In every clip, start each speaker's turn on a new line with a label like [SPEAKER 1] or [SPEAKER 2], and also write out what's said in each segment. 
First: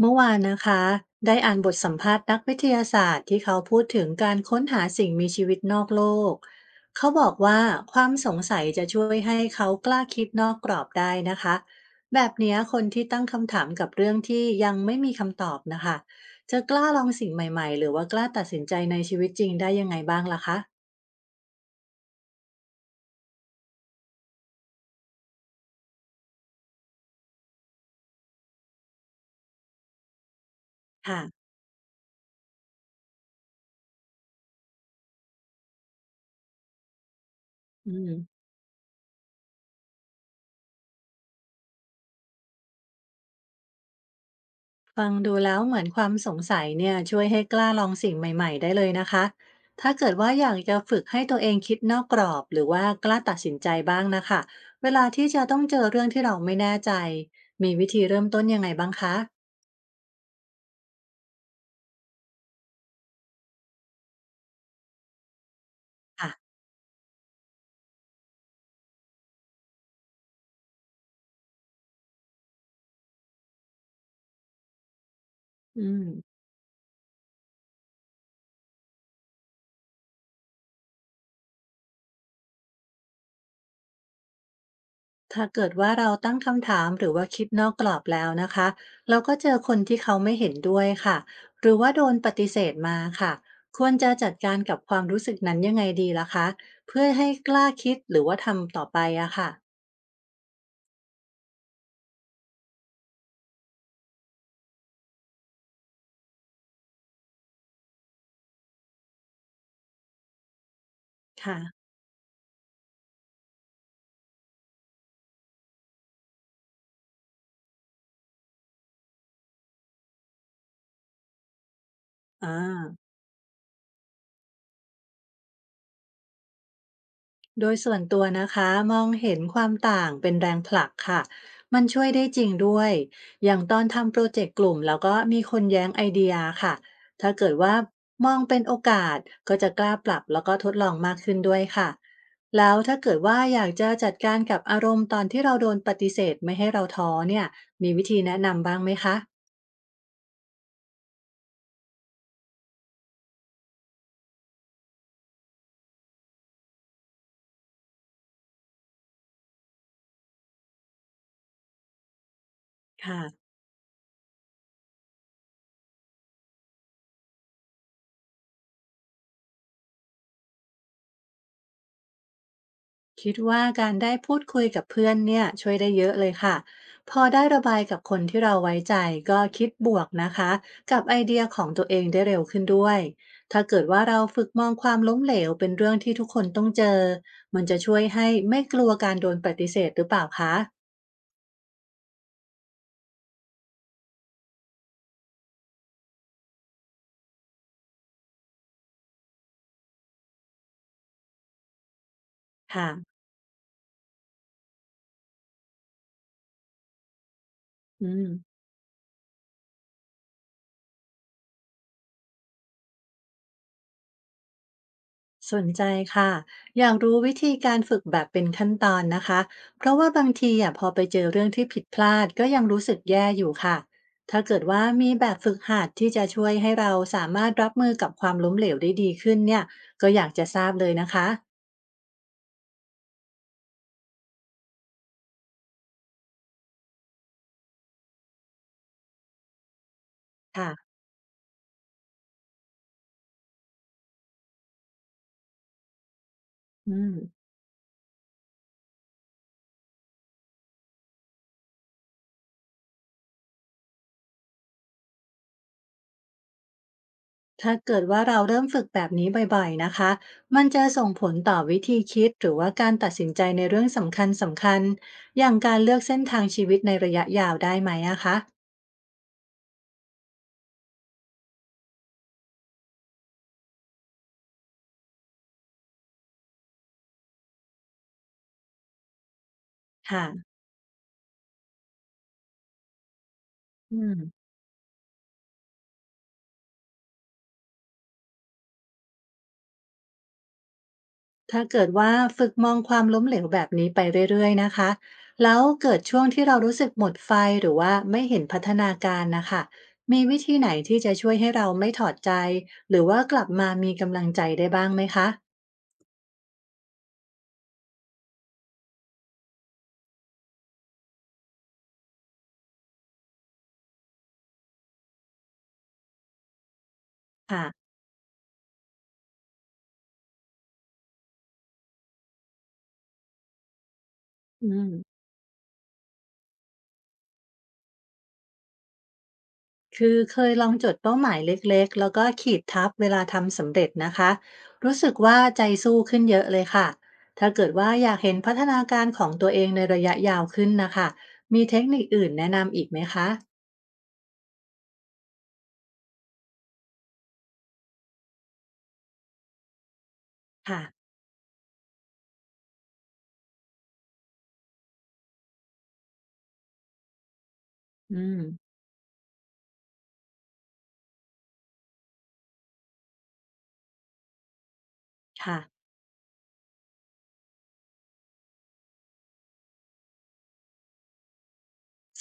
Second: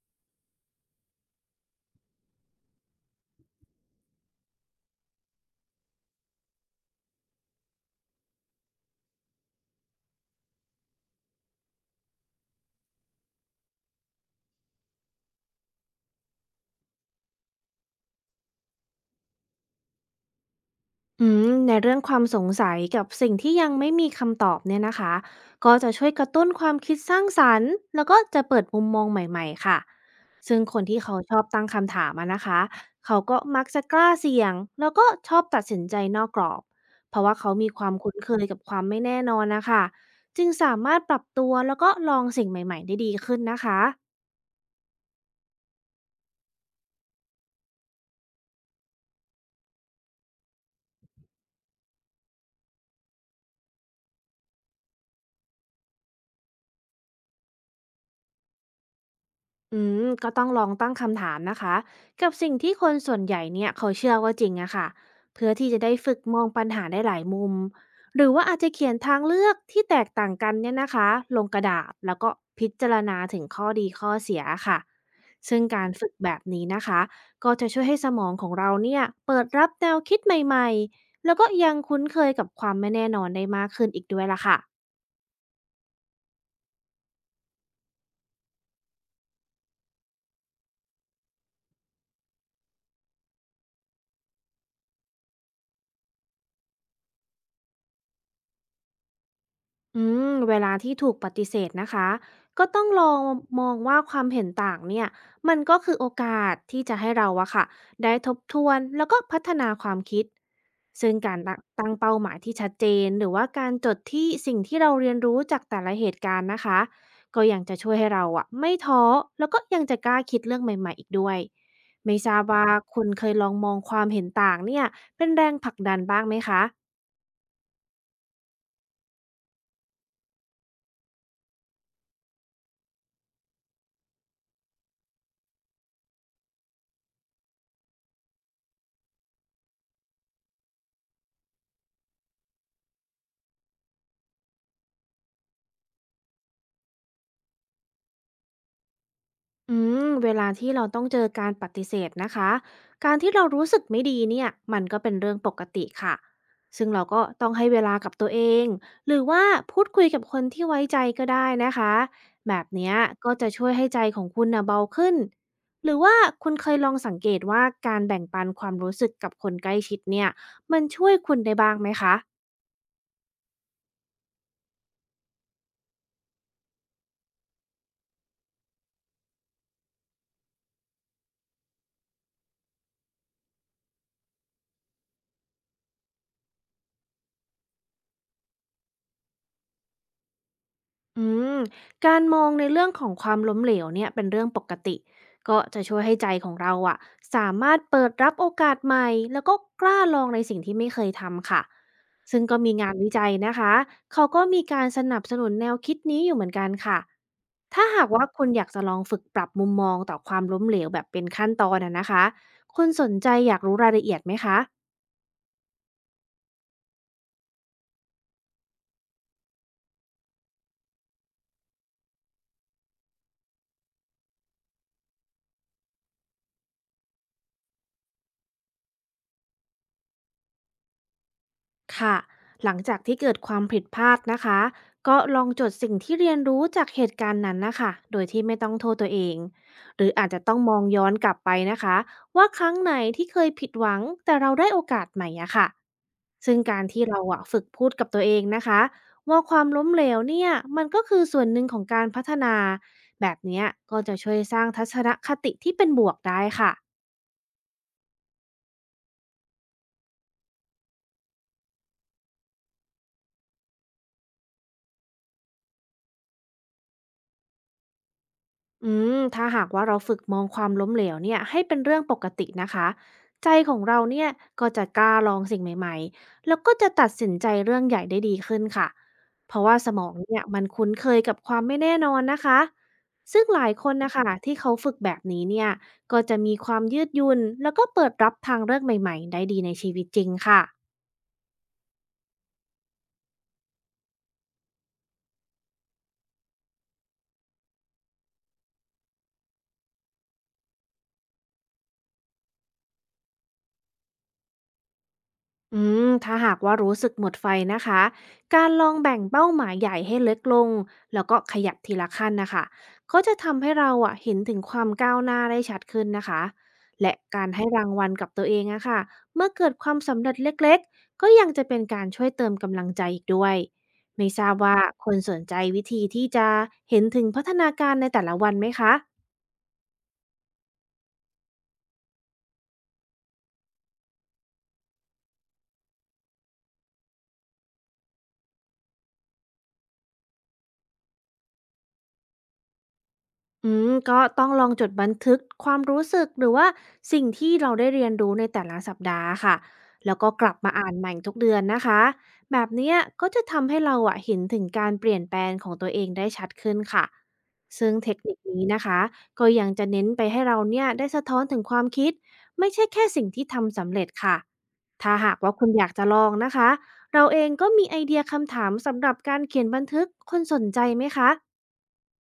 [SPEAKER 1] เมื่อวานนะคะได้อ่านบทสัมภาษณ์นักวิทยาศาสตร์ที่เขาพูดถึงการค้นหาสิ่งมีชีวิตนอกโลกเขาบอกว่าความสงสัยจะช่วยให้เขากล้าคิดนอกกรอบได้นะคะแบบเนี้ยคนที่ตั้งคำถามกับเรื่องที่ยังไม่มีคำตอบนะคะจะกล้าลองสิ่งใหม่ๆหรือว่ากล้าตัดสินใจในชีวิตจริงได้ยังไงบ้างล่ะคะ
[SPEAKER 2] ในเรื่องความสงสัยกับสิ่งที่ยังไม่มีคำตอบเนี่ยนะคะก็จะช่วยกระตุ้นความคิดสร้างสรรค์แล้วก็จะเปิดมุมมองใหม่ๆค่ะซึ่งคนที่เขา
[SPEAKER 1] ค่ะ
[SPEAKER 2] ชอบตั้งคำถามอะนะคะเขาก็มักจะกล้าเสี่ยงแล้วก็ชอบตัดสินใจนอกกรอบเพราะว่าเขามีควา
[SPEAKER 1] อื
[SPEAKER 2] ม
[SPEAKER 1] ม
[SPEAKER 2] คุ้นเคยกับความไม่แน่นอนนะคะจึงสามารถปรับตัวแล้วก็ลองสิ่งใหม่ๆได้ดีขึ้นนะคะ
[SPEAKER 1] ฟังดูแล้วเหมือนความสงสัยเนี่ยช่วยให้กล้าลองสิ่งใหม่ๆได้เลยนะคะถ้าเกิดว่าอยากจะฝึกให้ตัวเองคิดนอกกรอบหรือว่ากล้าตัดสินใจบ้างนะคะเวลาที่จะต้องเจอเรื่องที่เราไม่แน่ใจมีวิธีเริ่มต้นยังไงบ้างคะ
[SPEAKER 2] อืก็ต้องลองตั้งคำถามนะคะกับสิ่งที่คนส่วนใหญ่เนี่ยเขาเชื่อว่าจริงอะค่ะเพื่อที่จะได้ฝึก
[SPEAKER 1] ค่ะ
[SPEAKER 2] มองปัญหาได้หลายมุมหรือว่าอาจจะเขียนทางเลือกที่แตกต่างกันเนี่ยนะคะลงกระดาษแล้วก็พิจารณาถึงข้อดีข้อเสียค่ะซึ่ง
[SPEAKER 1] อื
[SPEAKER 2] การ
[SPEAKER 1] ม
[SPEAKER 2] ฝึกแบบนี้นะคะก็จะช่วยให้สมองของเราเนี่ยเปิดรับแนวคิดใหม่ๆแล้วก็ยังคุ้นเคยกับความไม่แน่นอนได้มากขึ้นอีกด้วยล่ะค่ะ
[SPEAKER 1] ถ้าเกิดว่าเราตั้งคำถามหรือว่าคิดนอกกรอบแล้วนะคะเราก็เจอคนที่เขาไม่เห็นด้วยค่ะหรือว่าโดนปฏิเสธมาค่ะควรจะจัดการกับความรู้สึกนั้นยังไงดีล่ะคะเพื่อให้กล้าคิดหรือว่าทำต่อไปอะค่ะ
[SPEAKER 2] เวลาที่ถูกปฏิเสธนะคะก็ต้องลองมองว่าความเห็นต่างเนี่ยมันก็คือโอกาสที่จะให้เราอะค่ะได้ทบทวนแล้วก็พัฒนาความคิดซึ่งการตั
[SPEAKER 1] ค่ะ
[SPEAKER 2] ตั้งเป้าหมายที่ชัดเจนหรือว่าการจดที่สิ่งที่เราเรียนรู้จากแต่ละเหตุการณ์นะคะก็ยังจะช่วยให้เราอะไม่ท้อแล้วก็ยังจะกล้าคิดเรื่องใหม่ๆอีกด้วยไม่ทราบ
[SPEAKER 1] อา
[SPEAKER 2] ว่าคุณเคยลองมองความเห็นต่างเนี่ยเป็นแรงผลักดันบ้างไหมคะ
[SPEAKER 1] โดยส่วนตัวนะคะมองเห็นความต่างเป็นแรงผลักค่ะมันช่วยได้จริงด้วยอย่างตอนทำโปรเจกต์กลุ่มแล้วก็มีคนแย้งไอเดียค่ะถ้าเกิดว่ามองเป็นโอกาสก็จะกล้าปรับแล้วก็ทดลองมากขึ้นด้วยค่ะแล้วถ้าเกิดว่าอยากจะจัดการกับอารมณ์ตอนที่เราโดนปฏิเสธไม่ให้เราท้อเนี่ยมีวิธีแนะนำบ้างไหมคะ
[SPEAKER 2] อืเวลาที่เราต้องเจอการปฏิเสธนะคะ การที่เรารู้สึกไม่ดีเนี่ย มันก็เป็นเรื่องปกติค่ะ ซึ่งเราก็ต้องให้เวลากับตัวเองหรือว่าพูดคุยกับคนที่ไว้ใจก็ได้นะคะแบบเนี้ย
[SPEAKER 1] ค่ะ
[SPEAKER 2] ก็จะช่วยให้ใจของคุณนะเบาขึ้น หรือว่าคุณเคยลองสังเกตว่าการแบ่งปันความรู้สึกกับคนใกล้ชิดเนี่ยมันช่วยคุณได้บ้างไหมคะ
[SPEAKER 1] คิดว่าการได้พูดคุยกับเพื่อนเนี่ยช่วยได้เยอะเลยค่ะพอได้ระบายกับคนที่เราไว้ใจก็คิดบวกนะคะกับไอเดียของตัวเองได้เร็วขึ้นด้วยถ้าเกิดว่าเราฝึกมองความล้มเหลวเป็นเรื่องที่ทุกคนต้องเจอมันจะช่วยให้ไม่กลัวการโดนปฏิเสธหรือเปล่าคะ
[SPEAKER 2] อืมการมองในเรื่องของความล้มเหลวเนี่ยเป็นเรื่องปกติก็จะช่วยให้ใจของเราอะสามารถเปิดรับโอกาสใหม่แล้วก็กล้าลองในสิ่งที่ไม่เคยทำค่ะซึ่งก็มี
[SPEAKER 1] ค่ะ
[SPEAKER 2] งานวิจัยนะคะเขาก็มีการสนับสนุนแนวคิดนี้อยู่เหมือนกันค่ะถ้า
[SPEAKER 1] อื
[SPEAKER 2] หากว่า
[SPEAKER 1] ม
[SPEAKER 2] คุณอยากจะลองฝึกปรับมุมมองต่อความล้มเหลวแบบเป็นขั้นตอนอะนะคะคุณสนใจอยากรู้รายละเอียดไหมคะ
[SPEAKER 1] สนใจค่ะอยากรู้วิธีการฝึกแบบเป็นขั้นตอนนะคะ เพราะว่าบางทีอ่ะพอไปเจอเรื่องที่ผิดพลาดก็ยังรู้สึกแย่อยู่ค่ะ ถ้าเกิดว่ามีแบบฝึกหัดที่จะช่วยให้เราสามารถรับมือกับความล้มเหลวได้ดีขึ้นเนี่ยก็อยากจะทราบเลยนะคะ
[SPEAKER 2] ค่ะหลังจากที่เกิดความผิดพลาดนะคะก็ลองจดสิ่งที่เรียนรู้จากเหตุการณ์นั้นนะคะโดยที่ไม่ต้องโทษตัวเองหรืออาจจะต้องมอง
[SPEAKER 1] ค่ะ
[SPEAKER 2] ย้อนกลับไปนะคะว่าครั้งไหนที่เคยผิดหวังแต่เราได้โอกาสใหม่อะค่ะซึ่งการ
[SPEAKER 1] อื
[SPEAKER 2] ที่
[SPEAKER 1] ม
[SPEAKER 2] เราอะฝึกพูดกับตัวเองนะคะว่าความล้มเหลวเนี่ยมันก็คือส่วนหนึ่งของการพัฒนาแบบเนี้ยก็จะช่วยสร้างทัศนคติที่เป็นบวกได้ค่ะ
[SPEAKER 1] ถ้าเกิดว่าเราเริ่มฝึกแบบนี้บ่อยๆนะคะมันจะส่งผลต่อวิธีคิดหรือว่าการตัดสินใจในเรื่องสำคัญสำคัญอย่างการเลือกเส้นทางชีวิตในระยะยาวได้ไหมอะคะ
[SPEAKER 2] อืถ้าหากว่าเราฝึกมองความล้มเหลวเนี่ยให้เป็นเรื่องปกตินะคะใจของเราเนี่ยก็จะกล้าลองสิ่งใหม่ๆแล้วก็จะตัดสินใจเรื่องใหญ่ได้ดีขึ้นค่ะเพราะว่าสมองเนี่ย
[SPEAKER 1] ค่ะ
[SPEAKER 2] มันคุ้นเคยกับความไม่แน่นอนนะคะซึ่งหลายค
[SPEAKER 1] อื
[SPEAKER 2] นนะ
[SPEAKER 1] ม
[SPEAKER 2] คะที่เขาฝึกแบบนี้เนี่ยก็จะมีความยืดหยุ่นแล้วก็เปิดรับทางเลือกใหม่ๆได้ดีในชีวิตจริงค่ะ
[SPEAKER 1] ถ้าเกิดว่าฝึกมองความล้มเหลวแบบนี้ไปเรื่อยๆนะคะแล้วเกิดช่วงที่เรารู้สึกหมดไฟหรือว่าไม่เห็นพัฒนาการนะคะมีวิธีไหนที่จะช่วยให้เราไม่ถอดใจหรือว่ากลับมามีกำลังใจได้บ้างไหมคะ
[SPEAKER 2] อืถ้าหากว่ารู้สึกหมดไฟนะคะการลองแบ่งเป้าหมายใหญ่ให้เล็กลงแล้วก็ขยับทีละขั้นนะคะก็จะทำให้เราอะเห็นถึงความก้าวหน้าได้ชัดขึ้นนะคะและการให้รา
[SPEAKER 1] ค่ะ
[SPEAKER 2] งวัลกับตัวเองอะค่ะเมื่อเกิดความสำเร็จเล็กๆก็ยังจะเป็นการช่วยเติมกำลังใจอีกด้วย ไม่ทราบ
[SPEAKER 1] อื
[SPEAKER 2] ว่าคน
[SPEAKER 1] ม
[SPEAKER 2] สนใจวิธีที่จะเห็นถึงพัฒนาการในแต่ละวันไหมคะ
[SPEAKER 1] คือเคยลองจดเป้าหมายเล็กๆแล้วก็ขีดทับเวลาทำสำเร็จนะคะรู้สึกว่าใจสู้ขึ้นเยอะเลยค่ะถ้าเกิดว่าอยากเห็นพัฒนาการของตัวเองในระยะยาวขึ้นนะคะมีเทคนิคอื่นแนะนำอีกไหมคะ
[SPEAKER 2] ก็ต้องลองจดบันทึกความรู้สึกหรือว่าสิ่งที่เราได้เรียนรู้ในแต่ละสัปดาห์ค่ะแล้วก็กลับมา
[SPEAKER 1] ค่ะ
[SPEAKER 2] อ่านใหม่ทุกเดือนนะคะแบบเนี้ยก็จะทำให้เราอะเห็นถึงการเปลี่ยนแปลงของตัวเองได้ชัดขึ้นค่ะซึ่งเท
[SPEAKER 1] อื
[SPEAKER 2] คนิ
[SPEAKER 1] ม
[SPEAKER 2] คนี้นะคะก็ยังจะเน้นไปให้เราเนี่ยได้สะท้อนถึงความคิดไม่ใช่แค่สิ่งที่ทำสำเร็จค่ะถ้าหากว่า
[SPEAKER 1] ค่ะ
[SPEAKER 2] คุณอยากจะลองนะคะเราเองก็มีไอเดียคำถามสำหรับการเขียนบันทึกคนสนใจไหมคะ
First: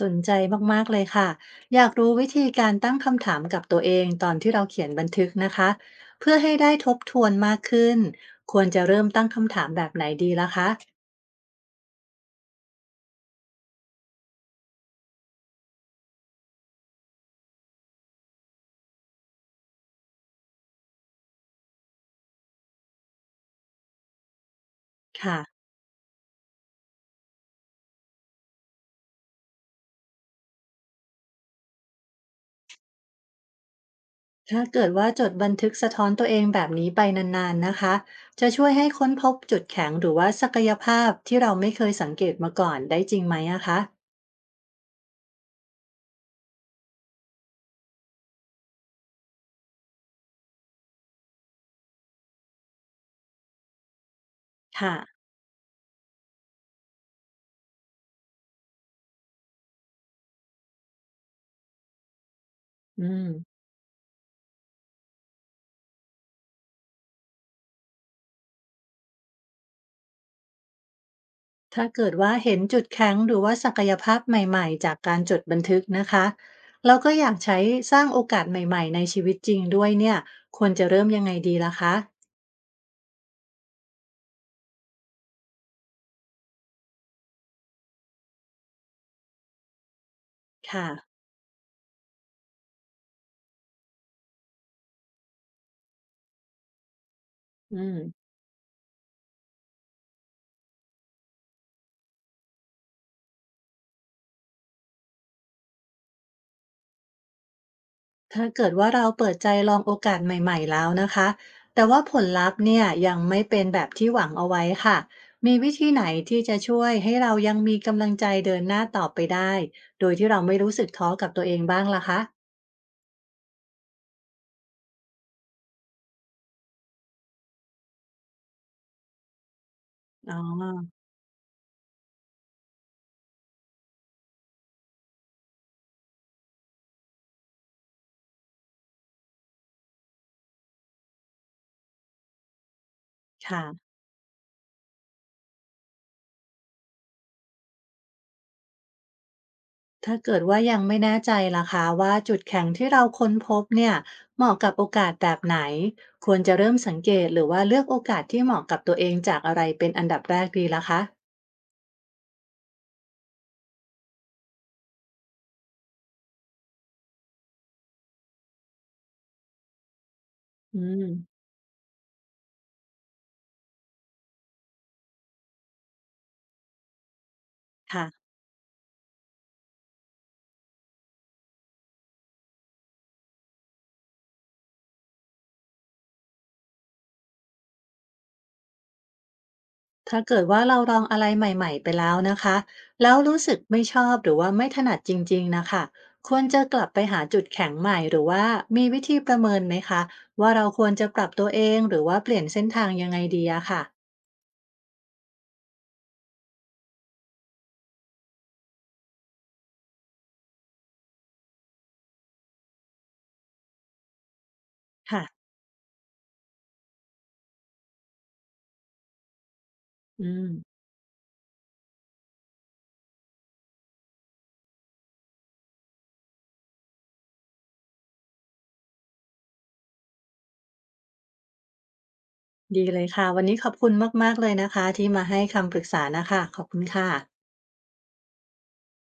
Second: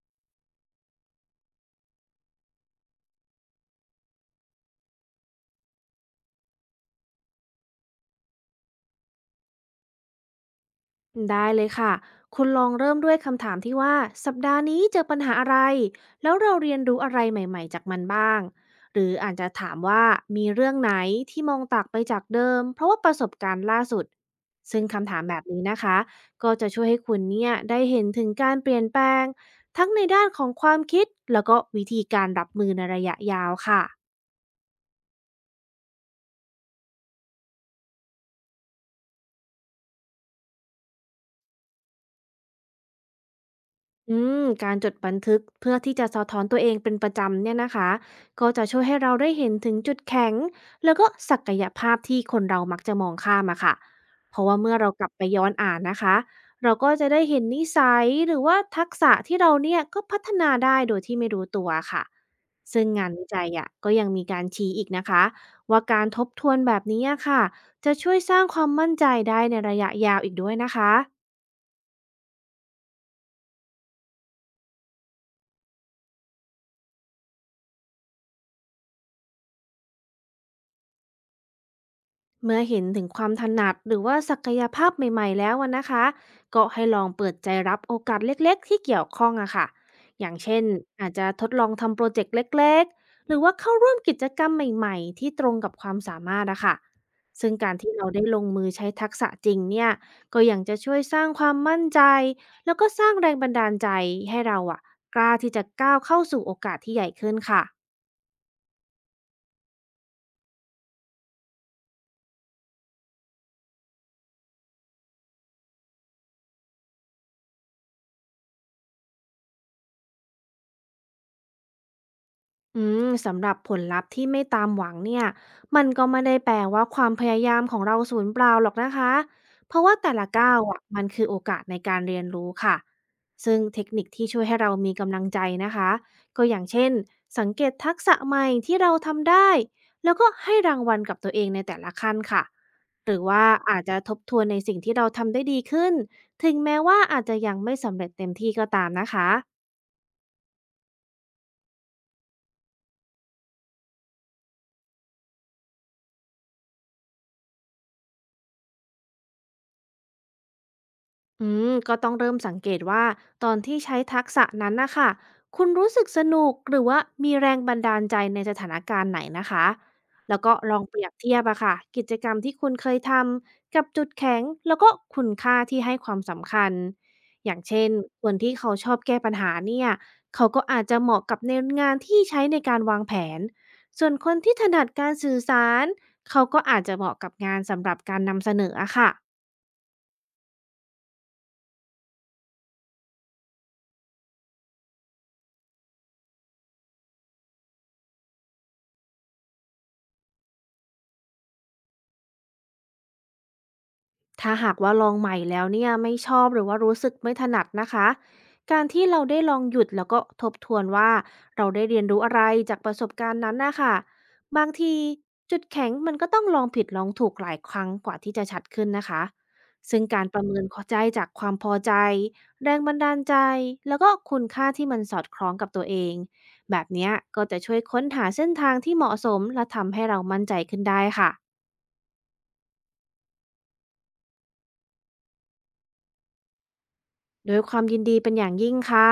[SPEAKER 1] สนใจมากๆ เลยค่ะอยากรู้วิธีการตั้งคำถามกับตัวเองตอนที่เราเขียนบันทึกนะคะเพื่อให้ได้ทบทวนมากขึ้นควรจะเริ่มตั้งคำถามแบบไหนดีล่ะคะ
[SPEAKER 2] ได้เลยค่ะ คุณลองเริ่มด้วยคำถามที่ว่าสัปดาห์นี้เจอปัญหาอะไร แล้วเราเรียนรู้อะไรใหม่ๆจากมันบ้าง หรืออาจจะถามว่ามีเรื่องไหนที่มองต่างไปจากเดิมเพราะว่าประสบการณ์ล่าสุด ซึ่งคำถามแบ
[SPEAKER 1] ค่ะ
[SPEAKER 2] บนี้นะคะก็จะช่วยให้คุณเนี่ยได้เห็นถึงการเปลี่ยนแปลงทั้งในด้านของความคิดแล้วก็วิธีการรับมือในระยะยาวค่ะ
[SPEAKER 1] ถ้าเกิดว่าจดบันทึกสะท้อนตัวเองแบบนี้ไปนานๆ นะคะจะช่วยให้ค้นพบจุดแข็งหรือว่าศักยภาพที่เราไม่เคยสังเกตมาก่อนได้จริงไหมอะคะ
[SPEAKER 2] การจดบันทึกเพื่อที่จะสะท้อนตัวเองเป็นประจำเนี่ยนะคะก็จะช่วยให้เราได้เห็นถึงจุดแข็งแล้วก็ศักยภาพที่คนเรามักจะมองข้ามอะค่ะเพราะว่าเมื่อเรา
[SPEAKER 1] ค่ะ
[SPEAKER 2] กลับไปย้อนอ่านนะคะเราก็จะได้เห็นนิสัยหรือว่าทักษะที่เราเนี่ยก็พัฒนาได้โดยที่ไม่รู้ตัวค่ะซึ่ง
[SPEAKER 1] อื
[SPEAKER 2] งานวิจัย
[SPEAKER 1] ม
[SPEAKER 2] อะก็ยังมีการชี้อีกนะคะว่าการทบทวนแบบนี้อะค่ะจะช่วยสร้างความมั่นใจได้ในระยะยาวอีกด้วยนะคะ
[SPEAKER 1] ถ้าเกิดว่าเห็นจุดแข็งหรือว่าศักยภาพใหม่ๆจากการจดบันทึกนะคะเราก็อยากใช้สร้างโอกาสใหม่ๆในชีวิตจริงด้วยเนี่ยควรจะเริ่มยังไงดีล่ะคะ
[SPEAKER 2] เมื่อเห็นถึงความถนัดหรือว่าศักยภาพใหม่ๆแล้วอะนะคะก็ให้ลองเปิดใจรับโอกาสเล็กๆที่เกี่ยวข้องอะค่ะอย่างเช่น
[SPEAKER 1] ค่ะ
[SPEAKER 2] อาจจะทดลองทำโปรเจกต์เล็กๆหรือว่าเข้าร่วมกิจกรรมใหม่ๆที่ตรงกับความสามารถอะค่ะซึ่งการ
[SPEAKER 1] อื
[SPEAKER 2] ที่
[SPEAKER 1] ม
[SPEAKER 2] เราได้ลงมือใช้ทักษะจริงเนี่ยก็ยังจะช่วยสร้างความมั่นใจแล้วก็สร้างแรงบันดาลใจให้เราอะกล้าที่จะก้าวเข้าสู่โอกาสที่ใหญ่ขึ้นค่ะ
[SPEAKER 1] ถ้าเกิดว่าเราเปิดใจลองโอกาสใหม่ๆแล้วนะคะแต่ว่าผลลัพธ์เนี่ยยังไม่เป็นแบบที่หวังเอาไว้ค่ะมีวิธีไหนที่จะช่วยให้เรายังมีกำลังใจเดินหน้าต่อไปได้โดยที่เราไม่รู้สึกท้อกับตัวเองบ้างล่ะคะ
[SPEAKER 2] สำหรับผลลัพธ์ที่ไม่ตามหวังเนี่ยมันก็ไม่ได้แปลว่าความพยายามของเราสูญเปล่าหรอกนะคะเพราะว่าแต่ละ
[SPEAKER 1] อ๋อ
[SPEAKER 2] ก้าวอะมันคือโอกาสในการเรียนรู้ค่ะซึ่งเทคนิคที่ช่วยให้เรามีกำลังใจนะคะก็อย่างเช่นสังเกตทักษะใหม่ที่เราทำได้แล้วก็ให้รางวัลกับตัวเองในแต่ละขั้นค่ะ
[SPEAKER 1] ค่ะ
[SPEAKER 2] อาจจะทบทวนในสิ่งที่เราทำได้ดีขึ้นถึงแม้ว่าอาจจะยังไม่สำเร็จเต็มที่ก็ตามนะคะ
[SPEAKER 1] ถ้าเกิดว่ายังไม่แน่ใจล่ะคะว่าจุดแข็งที่เราค้นพบเนี่ยเหมาะกับโอกาสแบบไหนควรจะเริ่มสังเกตหรือว่าเลือกโอกาสที่เหมาะกับตัวเองจากอะไรเป็นอันดับแรกดีล่ะคะ
[SPEAKER 2] ก็ต้องเริ่มสังเกตว่าตอนที่ใช้ทักษะนั้นนะคะคุณรู้สึกสนุกหรือว่ามีแรงบันดาลใจในสถานการณ์ไหนนะคะแล้วก็ล
[SPEAKER 1] อื
[SPEAKER 2] องเป
[SPEAKER 1] ม
[SPEAKER 2] รียบเทียบอะค่ะกิจกรรมที่คุณเคยทำกับจุดแข็งแล้วก็คุณค่าที่ให้ความสำคัญอย่างเช่น
[SPEAKER 1] ค่ะ
[SPEAKER 2] คนที่เขาชอบแก้ปัญหาเนี่ยเขาก็อาจจะเหมาะกับในงานที่ใช้ในการวางแผนส่วนคนที่ถนัดการสื่อสารเขาก็อาจจะเหมาะกับงานสำหรับการนำเสนออะค่ะ
[SPEAKER 1] ถ้าเกิดว่าเราลองอะไรใหม่ๆไปแล้วนะคะแล้วรู้สึกไม่ชอบหรือว่าไม่ถนัดจริงๆนะคะควรจะกลับไปหาจุดแข็งใหม่หรือว่ามีวิธีประเมินไหมคะว่าเราควรจะปรับตัวเองหรือว่าเปลี่ยนเส้นทางยังไงดีอะค่ะ
[SPEAKER 2] ถ้าหากว่าลองใหม่แล้วเนี่ยไม่ชอบหรือว่ารู้สึกไม่ถนัดนะคะการที่เราได้ลองหยุดแล้วก็ทบทวนว่าเราได้เรียนรู้อะไรจากประสบการณ์นั้นนะคะบางที
[SPEAKER 1] ค่ะ
[SPEAKER 2] จุดแข็งมันก็ต้องลองผิดลองถูกหลายครั้งกว่าที่จะชัดขึ้นนะคะซึ่งกา
[SPEAKER 1] อื
[SPEAKER 2] รประเมิน
[SPEAKER 1] ม
[SPEAKER 2] ขอใจจากความพอใจแรงบันดาลใจแล้วก็คุณค่าที่มันสอดคล้องกับตัวเองแบบเนี้ยก็จะช่วยค้นหาเส้นทางที่เหมาะสมและทำให้เรามั่นใจขึ้นได้ค่ะ
[SPEAKER 1] ดีเลยค่ะวันนี้ขอบคุณมากๆเลยนะคะที่มาให้คำปรึกษานะคะขอบคุณค่ะ
[SPEAKER 2] ด้วยความยินดีเป็นอย่างยิ่งค่ะ